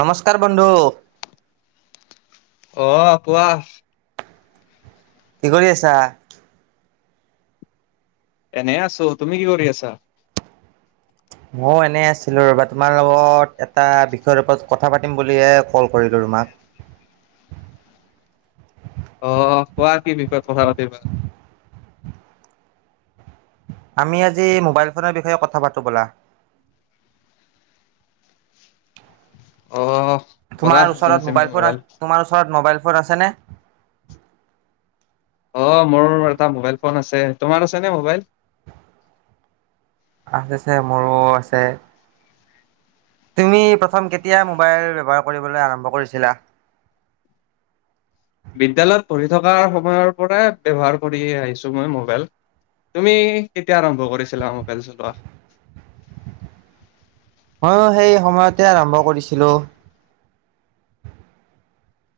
নমস্কাৰ বন্ধু। আহ কোৱা। কি কৰি আছা? এনে আছো তুমি কি কৰি আছা? ময় এনে আছিলো ৰবা তোমাৰ লগত এটা বিষয়ৰ ওপৰত কথা পাতিম বুলিহে কল কৰিলো। তোমাক আহ কোৱা কি বিষয় কথা পাতিবা? আমি আজি মোবাইল ফোনৰ বিষয়ে কথা পাতো ব'লা। অ'। তোমাৰ ওচৰত মোবাইল ফোন, তোমাৰ ওচৰত মোবাইল ফোন আছেনে? অ' মোৰ এটা মোবাইল ফোন আছে তোমাৰ আছে নে মোবাইল? আছে আছে মোৰো আছে। তুমি প্ৰথম কেতিয়া মোবাইল ব্যৱহাৰ কৰিবলৈ আৰম্ভ কৰিছিলা? বিদ্যয়ালয়ত পঢ়ি থকাৰ সময়ৰ পৰাই ব্য্য়ৱহাৰ কৰি আহিছো মই মোবাইল। তুমি কেতিয়া আৰম্ভ কৰিছিলা মোবাইল চলোৱা? ময়ো সেই সময়তে আৰম্ভ কৰিছিলোঁ।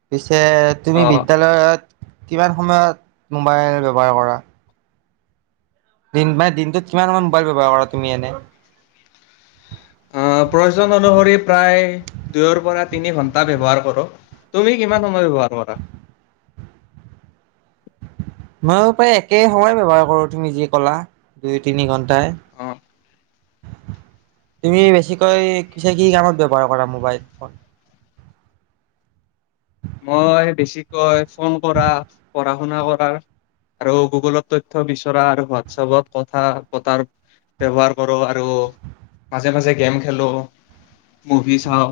পিছে তুমি অহ বিদ্য়ালয়ত কিমান সময়ত, মোবাইল ব্যৱহাৰ কৰা? দিন মানে দিনটোত কিমানান মোবাইল ব্যৱহাৰ কৰা তুমি এনে? আহ প্ৰয়োজন অনুসৰি প্ৰায় দুয়ৰ পৰা তিনি ঘন্টা ব্য্য়ৱহাৰ কৰো। তুমি কিমান সময়ত ব্যৱহাৰ কৰা? [inaudible] ময়ো প্ৰায় একে সময় ব্যৱহাৰ কৰো তুমি যি কলা, দুই তিনি ঘণ্টা তাই? অহ তুমি বেছিকৈ কছে কি কামত ব্যৱহাৰ কৰা মোবাইল ফোন? মই বেছিকৈ ফোন কৰা পঢ়া শুনা কৰাৰ আৰু গুগলত তথ্ বিচৰা আৰু হোৱাটছপত কথা পতাৰ ব্য্ৱহাৰ কৰোঁ আৰু মাজে মাজে গেম খেলো। মভি চাও।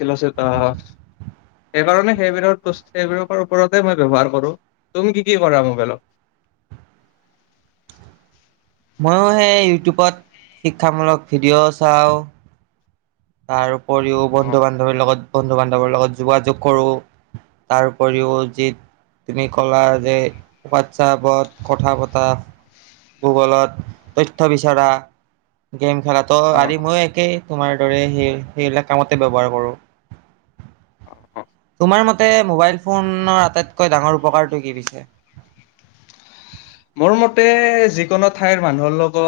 কিল অ' সেইকাৰণে সেইবোৰৰ ব সেইবিলৰ ওপৰতে মই ব্য্ৱহাৰ কৰো। তুমি কি কি কৰা মবেল? [inaudible] ময়ো সেই ইউটিউবত শিক্ষামূলক ভিডিঅ' চাওঁ। তাৰ উপৰিও অ বন্ধু বান্ধৱীৰ লগত বন্ধু বান্ধৱৰ লগত যোগাযোগ কৰোঁ। তাৰ উপৰিও যি তুমি কলা যে হোৱাটছআপত কথা পতা গুগলত তথ্য বিচৰা। গেম খেলাো অ আদি ময়ো একেই তোমাৰ দৰে সেই সেইবিলাক কামতে ব্যৱহাৰ কৰোঁ। [unintelligible] তোমাৰ মতে মোবাইল ফোনৰ আটাইতকৈ ডাঙৰ উপকাৰটো কি পিছে? মোৰ মতে যিকোনো ঠাইৰ মানুহৰ লগত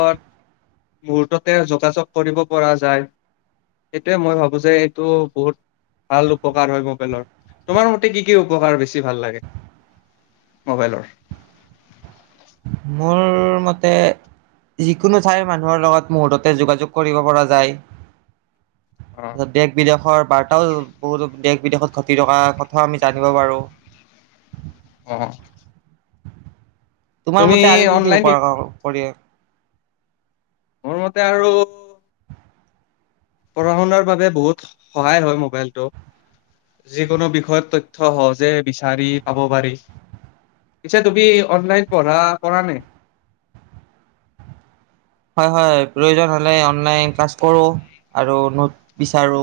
মুহুৰ্ততে যোগাযোগ কৰিব পৰা যায়। সেইটোয়ে মই ভাবো যে এইটো বহুত ভাল উপকাৰ হয় মোবাইলৰ, তোমাৰ মতে কি কি উপকাৰ বেছি ভাল লাগে? মোবাইলৰ? মোৰ মতে যিকোনো ঠাইৰ মানুহৰ লগত মুহূুৰৰ্ততে যোগাযোগ কৰিব পৰা যায়। অ তাৰত দেশ বিদেশৰ বাৰ্তাও বহুত দেশ বিদেশত ঘটি থকা কথাও আমি জানিব পাৰোঁ। অ'। তোমাৰ তুমি মতে আৰু কি কি অনলাইন উপ শিক কৰি মোৰ মতে আৰু পঢ়া শুনাৰ বাবে বহুত সহায় হয় মোবাইলটো। যিকোনো বিষয়ত তথ্য সহজে বিচাৰি পাব পাৰি। পিছে তুমি অনলাইন পঢ়া কৰা নে? [inaudible] হয় হয় প্ৰয়োজন হলে অনলাইন ক্লাছ কৰো আৰু নোট বিচাৰো।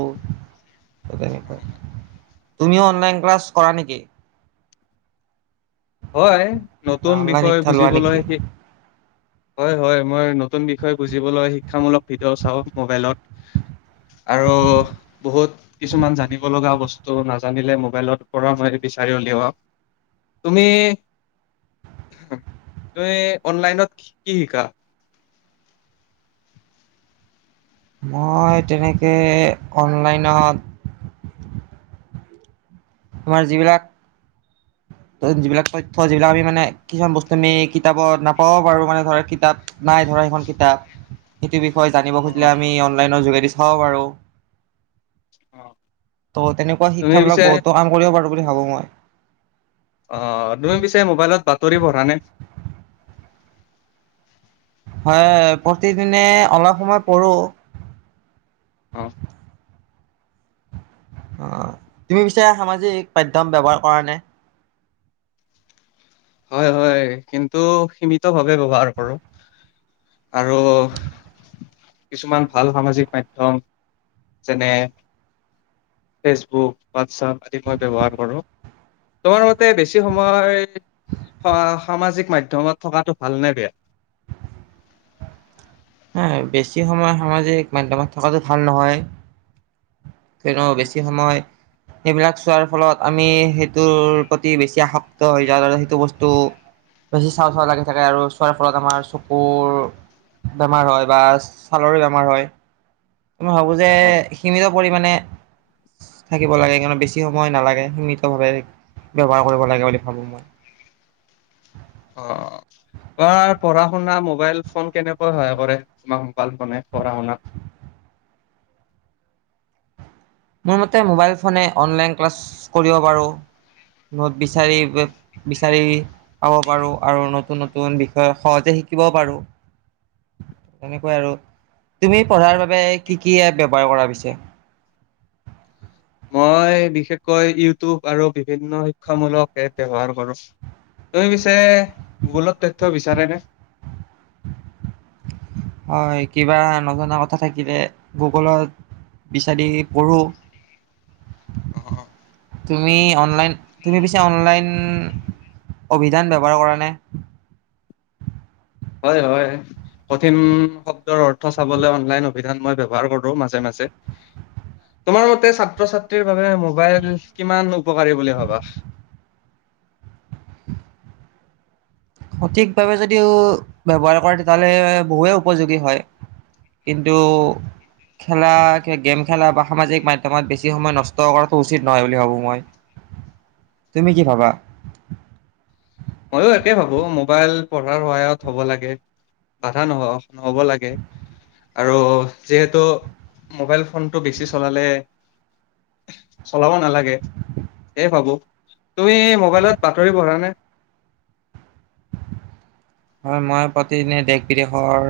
তুমিও অনলাইন ক্লাছ কৰা নেকি? হয় বা নতুন অনলাইন বিষয় শিক্ষা লোৱা বুজিবলৈ নেকি? সিক হয় হয় মই নতুন বিষয় বুজিবলৈ শিক্ষামূলক ভিডিঅ' চাওঁ মোবাইলত। আৰু বহুত কিছুমান জানিব লগা বস্তু নাজানিলে মোবাইলৰ পৰা মই [unintelligible] [inaudible] তুমি, তুমি অনলাইনত কি শিকা? মই, তেনেকে অনলাইনত আমাৰ যিবিলাক যিবিলাক তথ্য যিবিলাক আমি মানে কিছুমান বস্তু আমি কিতাপত নাপাও পাৰো মানে ধৰ কিতাপ নাই ধৰ খন কিতাপ সেইটো বিষয়ে জানিব অ, খুজিলে আমি অনলাইনৰ যোগেদি চাব পাৰোঁ। ত' তেনেকুৱা তুমি শিক্ষাবিলাক পিছে বহুতো কাম কৰিব পাৰো বুলি ভাবো মই। অ তুমি পিছে মোবাইলত বাতৰি পঢ়া নে? হয় প্ৰতিদিনে অলপ সময় কৰো। আহ। অ' তুমি পিচাৰা সামাজিক মাধ্যয়ম ব্য্ৱহাৰ কৰা নে? হয় হয় কিন্তু সীমিত ভাৱে ব্য্ৱহাৰ কৰো। আৰু কিছুমান ভাল সামাজিক মাধ্য়ম যেনে, ফেচবুক হোৱাটছআপ আদি মই ব্যৱহাৰ কৰোঁ। তোমাৰ মতে বেছি সময় সামাজিক মাধ্্যমত থকাটো ভাল নে বেয়া? হ বেছি সময় সামাজিক মাধ্যমত থকাতটো ভাল নহয়। কো বেছি সময় সেইবিলাক চোৱাৰ ফলত আমি সেইটোৰ প্ৰতি বেছি আসক্তক্ত হৈ যাওঁ আৰু সেইটো বস্তু বেছি চাউ চাউ লাগি থাকে আৰু চোৱাৰ ফলত আমাৰ চকুৰ বেমাৰ হয় বা ছালৰ বেমাৰ হয় ম মই ভাবো যে অ', সীমিত পৰিমানে, থাকিব লাগে বেছি সময় নালাগে সীমিত ভাৱে। ব্য্ৱহাৰ কৰিব লাগে বুলি ভাবো মই। অ'। তমাৰ পঢ়া শুনা মোবাইল ফোন কেনেকৈ সহায় কৰে তোমাৰ মোবাইল ফোনে পঢ়া শুনা? [inaudible] মোৰ মতে মোবাইল ফোনে অনলাইন ক্লাছ কৰিব পাৰোঁ। নোট বিচাৰি বিচাৰি পাব পাৰো আৰু নতুন নতুন বিষয় সহজে শিকিব পাৰো, তেনেকৈ আৰু তুমি পঢ়াৰ বাবে কি কি এপ ব্যৱহাৰ কৰা প হৈছে? মই বিশেষকৈ ইউটিউব আৰু বিভিন্ন শিক্ষামূলক এপ ব্যৱহাৰ কৰোঁ। তই পিছে ভোুলত তথ্য বিচাৰেনে? হয় কিবা নজনা কথা থাকিলে গুগলত বিচাৰি পঢ়োঁ। অ', তুমি অনলাইন, তুমি পিছে অনলাইন অভিধান ব্যৱহাৰ কৰা নে? হয় হয় কঠিন শব্দৰ অৰ্থ চাবলৈ অনলাইন অভিধান মই ব্যৱহাৰ কৰো মাজে মাজে। তোমাৰ মতে ছাত্ৰ ছাত্ৰীৰ বাবে মোবাইল কিমান উপকাৰী বুলি ভাবা? সঠিকভাৱে যদিও ব্য্ৱহাৰ কৰে তেতিয়াহ'লে বহুে উপযোগী হয়। কিন্তু খেলা গেম খেলা বা সামাজিক মাধ্য়মত বেছি সময় নষ্ট কৰাটো উচিত নহয় বুলি ভাবো মই। তুমি কি ভাবা? ময়ো একেই ভাবো মোবাইল পঢ়াৰ সহায়ত হ'ব লাগে। বাধা নহ নহ'ব লাগে। আৰু যিহেতু মোবাইল ফোনটো বেছি চলালে চলাব নালাগে। এইয়ে ভাবো, তুমি মোবাইলত বাতৰি পঢ়া নে? হয় মই প্ৰতিদিনে দেশ বিদেশৰ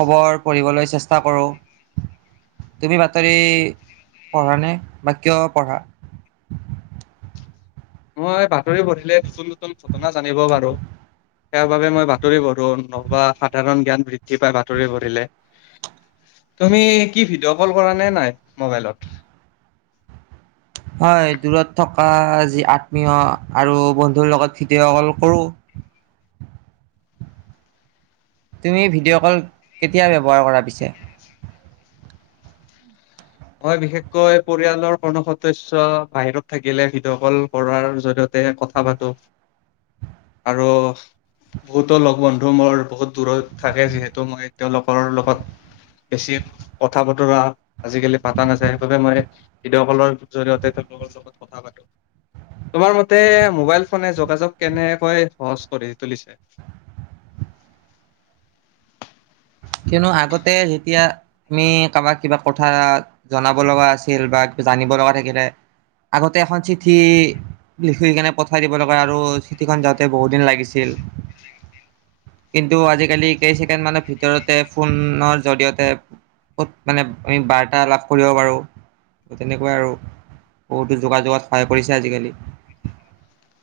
খবৰ পঢ়িবলৈ চেষ্টা কৰোঁ। তুমি বাতৰি পঢ়া নে বা কিয় পঢ়া? [inaudible] মই বাতৰি পঢ়িলে নতুন নতুন ঘটনা জানিব পাৰো। সেই বাবে মই বাতৰি পঢ়ো নবা সাধাৰণ জ্ঞান বৃদ্ধি পাই বাতৰি পঢ়িলে। তুমি কি ভিডিঅ' কল কৰা নে নাই মোবাইলত? হয় দূৰত থকা যি আত্মীয় আৰু বন্ধুৰ লগত ভিডিঅ' কল কৰোঁ। [inaudible] তুমি ভিডিঅ' কল কেতিয়া ব্যৱহাৰ কৰা পিছে? হয় বিশেষকৈ পৰিয়ালৰ কোনো সদস্যয় বাহিৰত থাকিলে ভিডিঅ' কল কৰাৰ জৰিয়তে কথা পাতো। [inaudible] আৰু বহুতো লগ বন্ধু মোৰ, বহুত দূৰত থাকে যিহেতু মই এতিয়াও তেওঁলোকৰ লগত বেছি কথা বতৰা আজিকালি পাতা নাযায় সেইবাবে মই ভিডেঅ' কলৰ জৰিয়তে তেওঁলোকৰ লগত কথা পাতো। তোমাৰ মতে মোবাইল ফোনে যোগাযোগ কেনেকৈ সহজ কৰি তুলিছে? [inaudible] কিয়নো আগতে যেতিয়া তুমি কাবাক কিবা কথা জনাব লগা আছিল বা আানিব লগা থাকিলে আগতে এখন চিঠি লিখি কেনে পঠাই দিব লগা আৰু চিঠিখন যাওঁতে বহুত দিন লাগিছিল। কিন্তু আজিকালি কেইছেকেণ্ড মানৰ ভিতৰত তে ফোনৰ জৰিয়তে কত মানে আমি বাৰ্তা লাভ কৰিব পাৰো। তেনেকুৱাই আৰু বহুতো যোগাযোগত সহায় কৰিছে আজিকালি।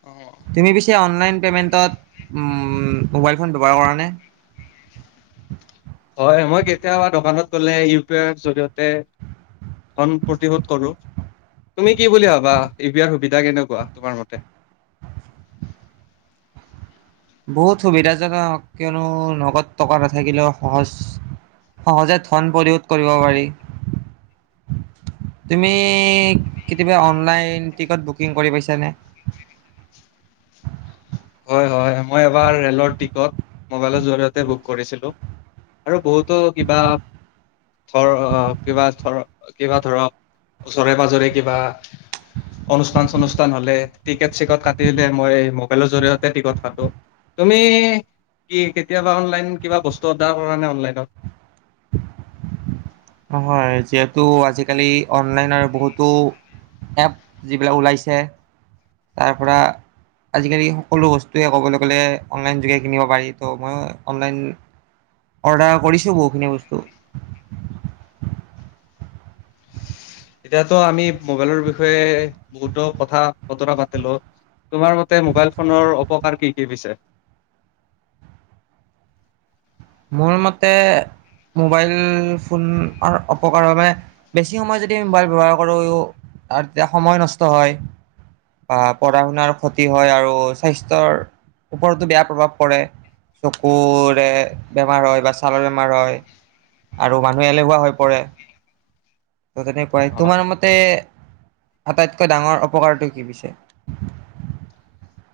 অ, তুমি পিছে অ অনলাইন পে'মেণ্টত মোবাইল ফোন ব্যৱহাৰ কৰা নে? হয় মই কেতিয়াবা দোকানত গ'লে ইউ পি আইৰ জৰিয়তে ধন প্ৰতিশোধ কৰো। তুমি কি বুলি ভাবা ইউ পি আইৰ সুবিধা কেনেকুৱা তোমাৰ মতে? [inaudible] বহুত সুবিধাজনক কিয়নো নগদ টকা নাথাকিলেও সহজ সহজে ধন পৰিশোধ কৰিব পাৰি। তুমি কেতিয়াবা অনলাইন টিকট বুকিং কৰি পাইছানে? [inaudible] হয় হয় মই এবাৰ ৰেলৰ টিকত মবাইলৰ জৰিয়তে বুক কৰিছিলো। আৰু বহুতো কিবা ধৰ আহ, কিবা ধৰ, কিবা ধৰক ওচৰে পাজৰে কিবা অনুষ্ঠান চনুষ্ঠা হলে টিকট চিকট কাটিলে মই মবাইলত জৰিয়তে কথাটো তুমি কি কেতিয়াবা অনলাইন কিবা বস্তু অৰ্ডাৰ কৰা নে অনলাইনত? নহয় যিহেতু আজিকালি অনলাইন আৰু বহুতো এপ যিবিলাক ওলাইছে, তাৰ পৰা আজিকালি সকলো বস্তুৱে ক'বলৈ গ'লে অনলাইন যোগে কিনিব পাৰি ত' মিয়ো অনলাইন অৰ্ডাৰ কৰিছো বহুখিনি বস্তু। এতিয়াতো আমি মোবাইলৰ বিষয়ে বহুতো কথা বতৰা পাতিলো। তোমাৰ মতে মোবাইল ফোনৰ অপকাৰ কি কি পিছে? মোৰ মতে মোবাইল ফোনৰ অপকাৰৰ মানে বেছি সময় যদি মোবাইল ব্যৱহাৰ কৰো আৰু তেতিয়া সময় নষ্ট হয়। বা পঢ়া শুনাৰ ক্ষতি হয় আৰু স্বাস্থ্যৰ ওপৰতো বেয়া প্ৰভাৱ পৰে। চুকুৰৰে বেমাৰ হয় বা ছালৰ বেমাৰ হয় আৰু মানুহে এলেহুৱা হৈ পৰে। ত তেনেকুৱাই অ তোমাৰ মতে আটাইতকৈ ডাঙৰ অপকাৰটো কি পিছে?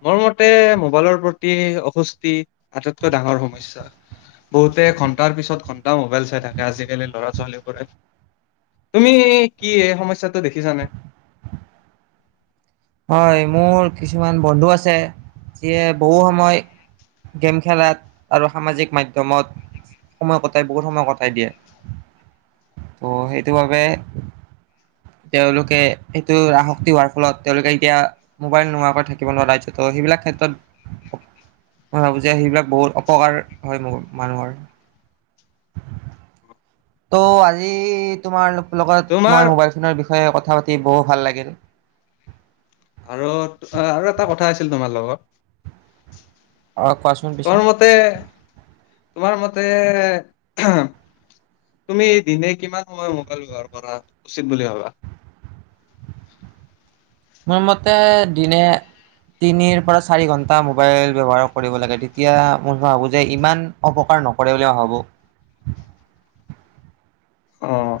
মোৰ মতে মোবাইলৰ প্ৰতি অসস্তি আটাইতকৈ ডাঙৰ সমস্যা। বহুতে ঘন্টাৰ পিছত ঘন্টা মোবাইল চাই থাকে আজিকালি ল'ৰা তুমি কি এই সমস্্যাতটো দেখিছানে? [inaudible] হয় মোৰ কিছুমান বন্ধু আছে যিয়ে বহু সময় গেম খেলাত আৰু সামাজিক মাধ্যমত সময় কটাই বহুত সময় কটাই দিয়ে। ত' সেইটো বাবে, তেওঁলোকে সেইটো আসক্তি হোৱাৰ ফলত তেওঁলোকে এতিয়া মোবাইল নোোৱাৰ পৰা থাকিব নোৱাৰা ত' সেইবিলাক ক্ষেত্ৰত মই ভাবো যে সেইবিলাক বহুত অপকাৰ হয় মোৰ মানুহৰ। ত' আজি তোমাৰ লগত তোমাৰ মই মোবাইল ফোনৰ বিষ কথা পাতি বহু ভাল লাগিল। আৰু আৰু এটা কথা আছিল তোমাৰ লগত। অ' কোৱাচোন পিছে। তোমাৰ মতে তোমাৰ মতে তুমি দিনে কিমান সময় মোবাইল ব্য্ৱহাৰ কৰা উচিত বুলি ভাবা? মোৰ মতে দিনে তিনিৰ পৰা চাৰি ঘন্টা মোবাইল ব্য্ৱহাৰ কৰিব লাগে তেতিয়া মই ভাবো যে ইমান অপকাৰ নকৰে ভাব। অ'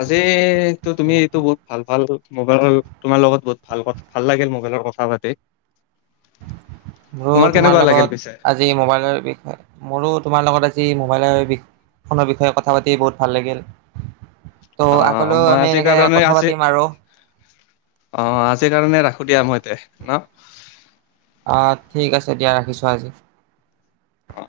আজিটো তুমি এইটো তেনেকৈ বহুত ভাল ভাল মোবাইলৰ তোমাৰ লগত বহুত ভাল ভাল লাগিল মোবাইলৰ কথা পাতি। মোৰো তোমাৰ কেনেকুৱা লাগিল লগত পিছে? আজি মোবাইলৰ বিষয়ে মোৰো তোমাৰ লগত আজি মোবাইলাই বিখনৰ বিষয়ে কথা পাতি বহুত ভাল লাগিল। ত' অ' আগলৈও মই আমি আছে এনেকে কাৰণে কথা আছে পাতিম আৰু অ' আজিৰ কাৰণে ৰাখো দিয়া মই এতে ন? অ' ঠিক আছে দিয়া ৰাখিছোঁ আজি। অ'।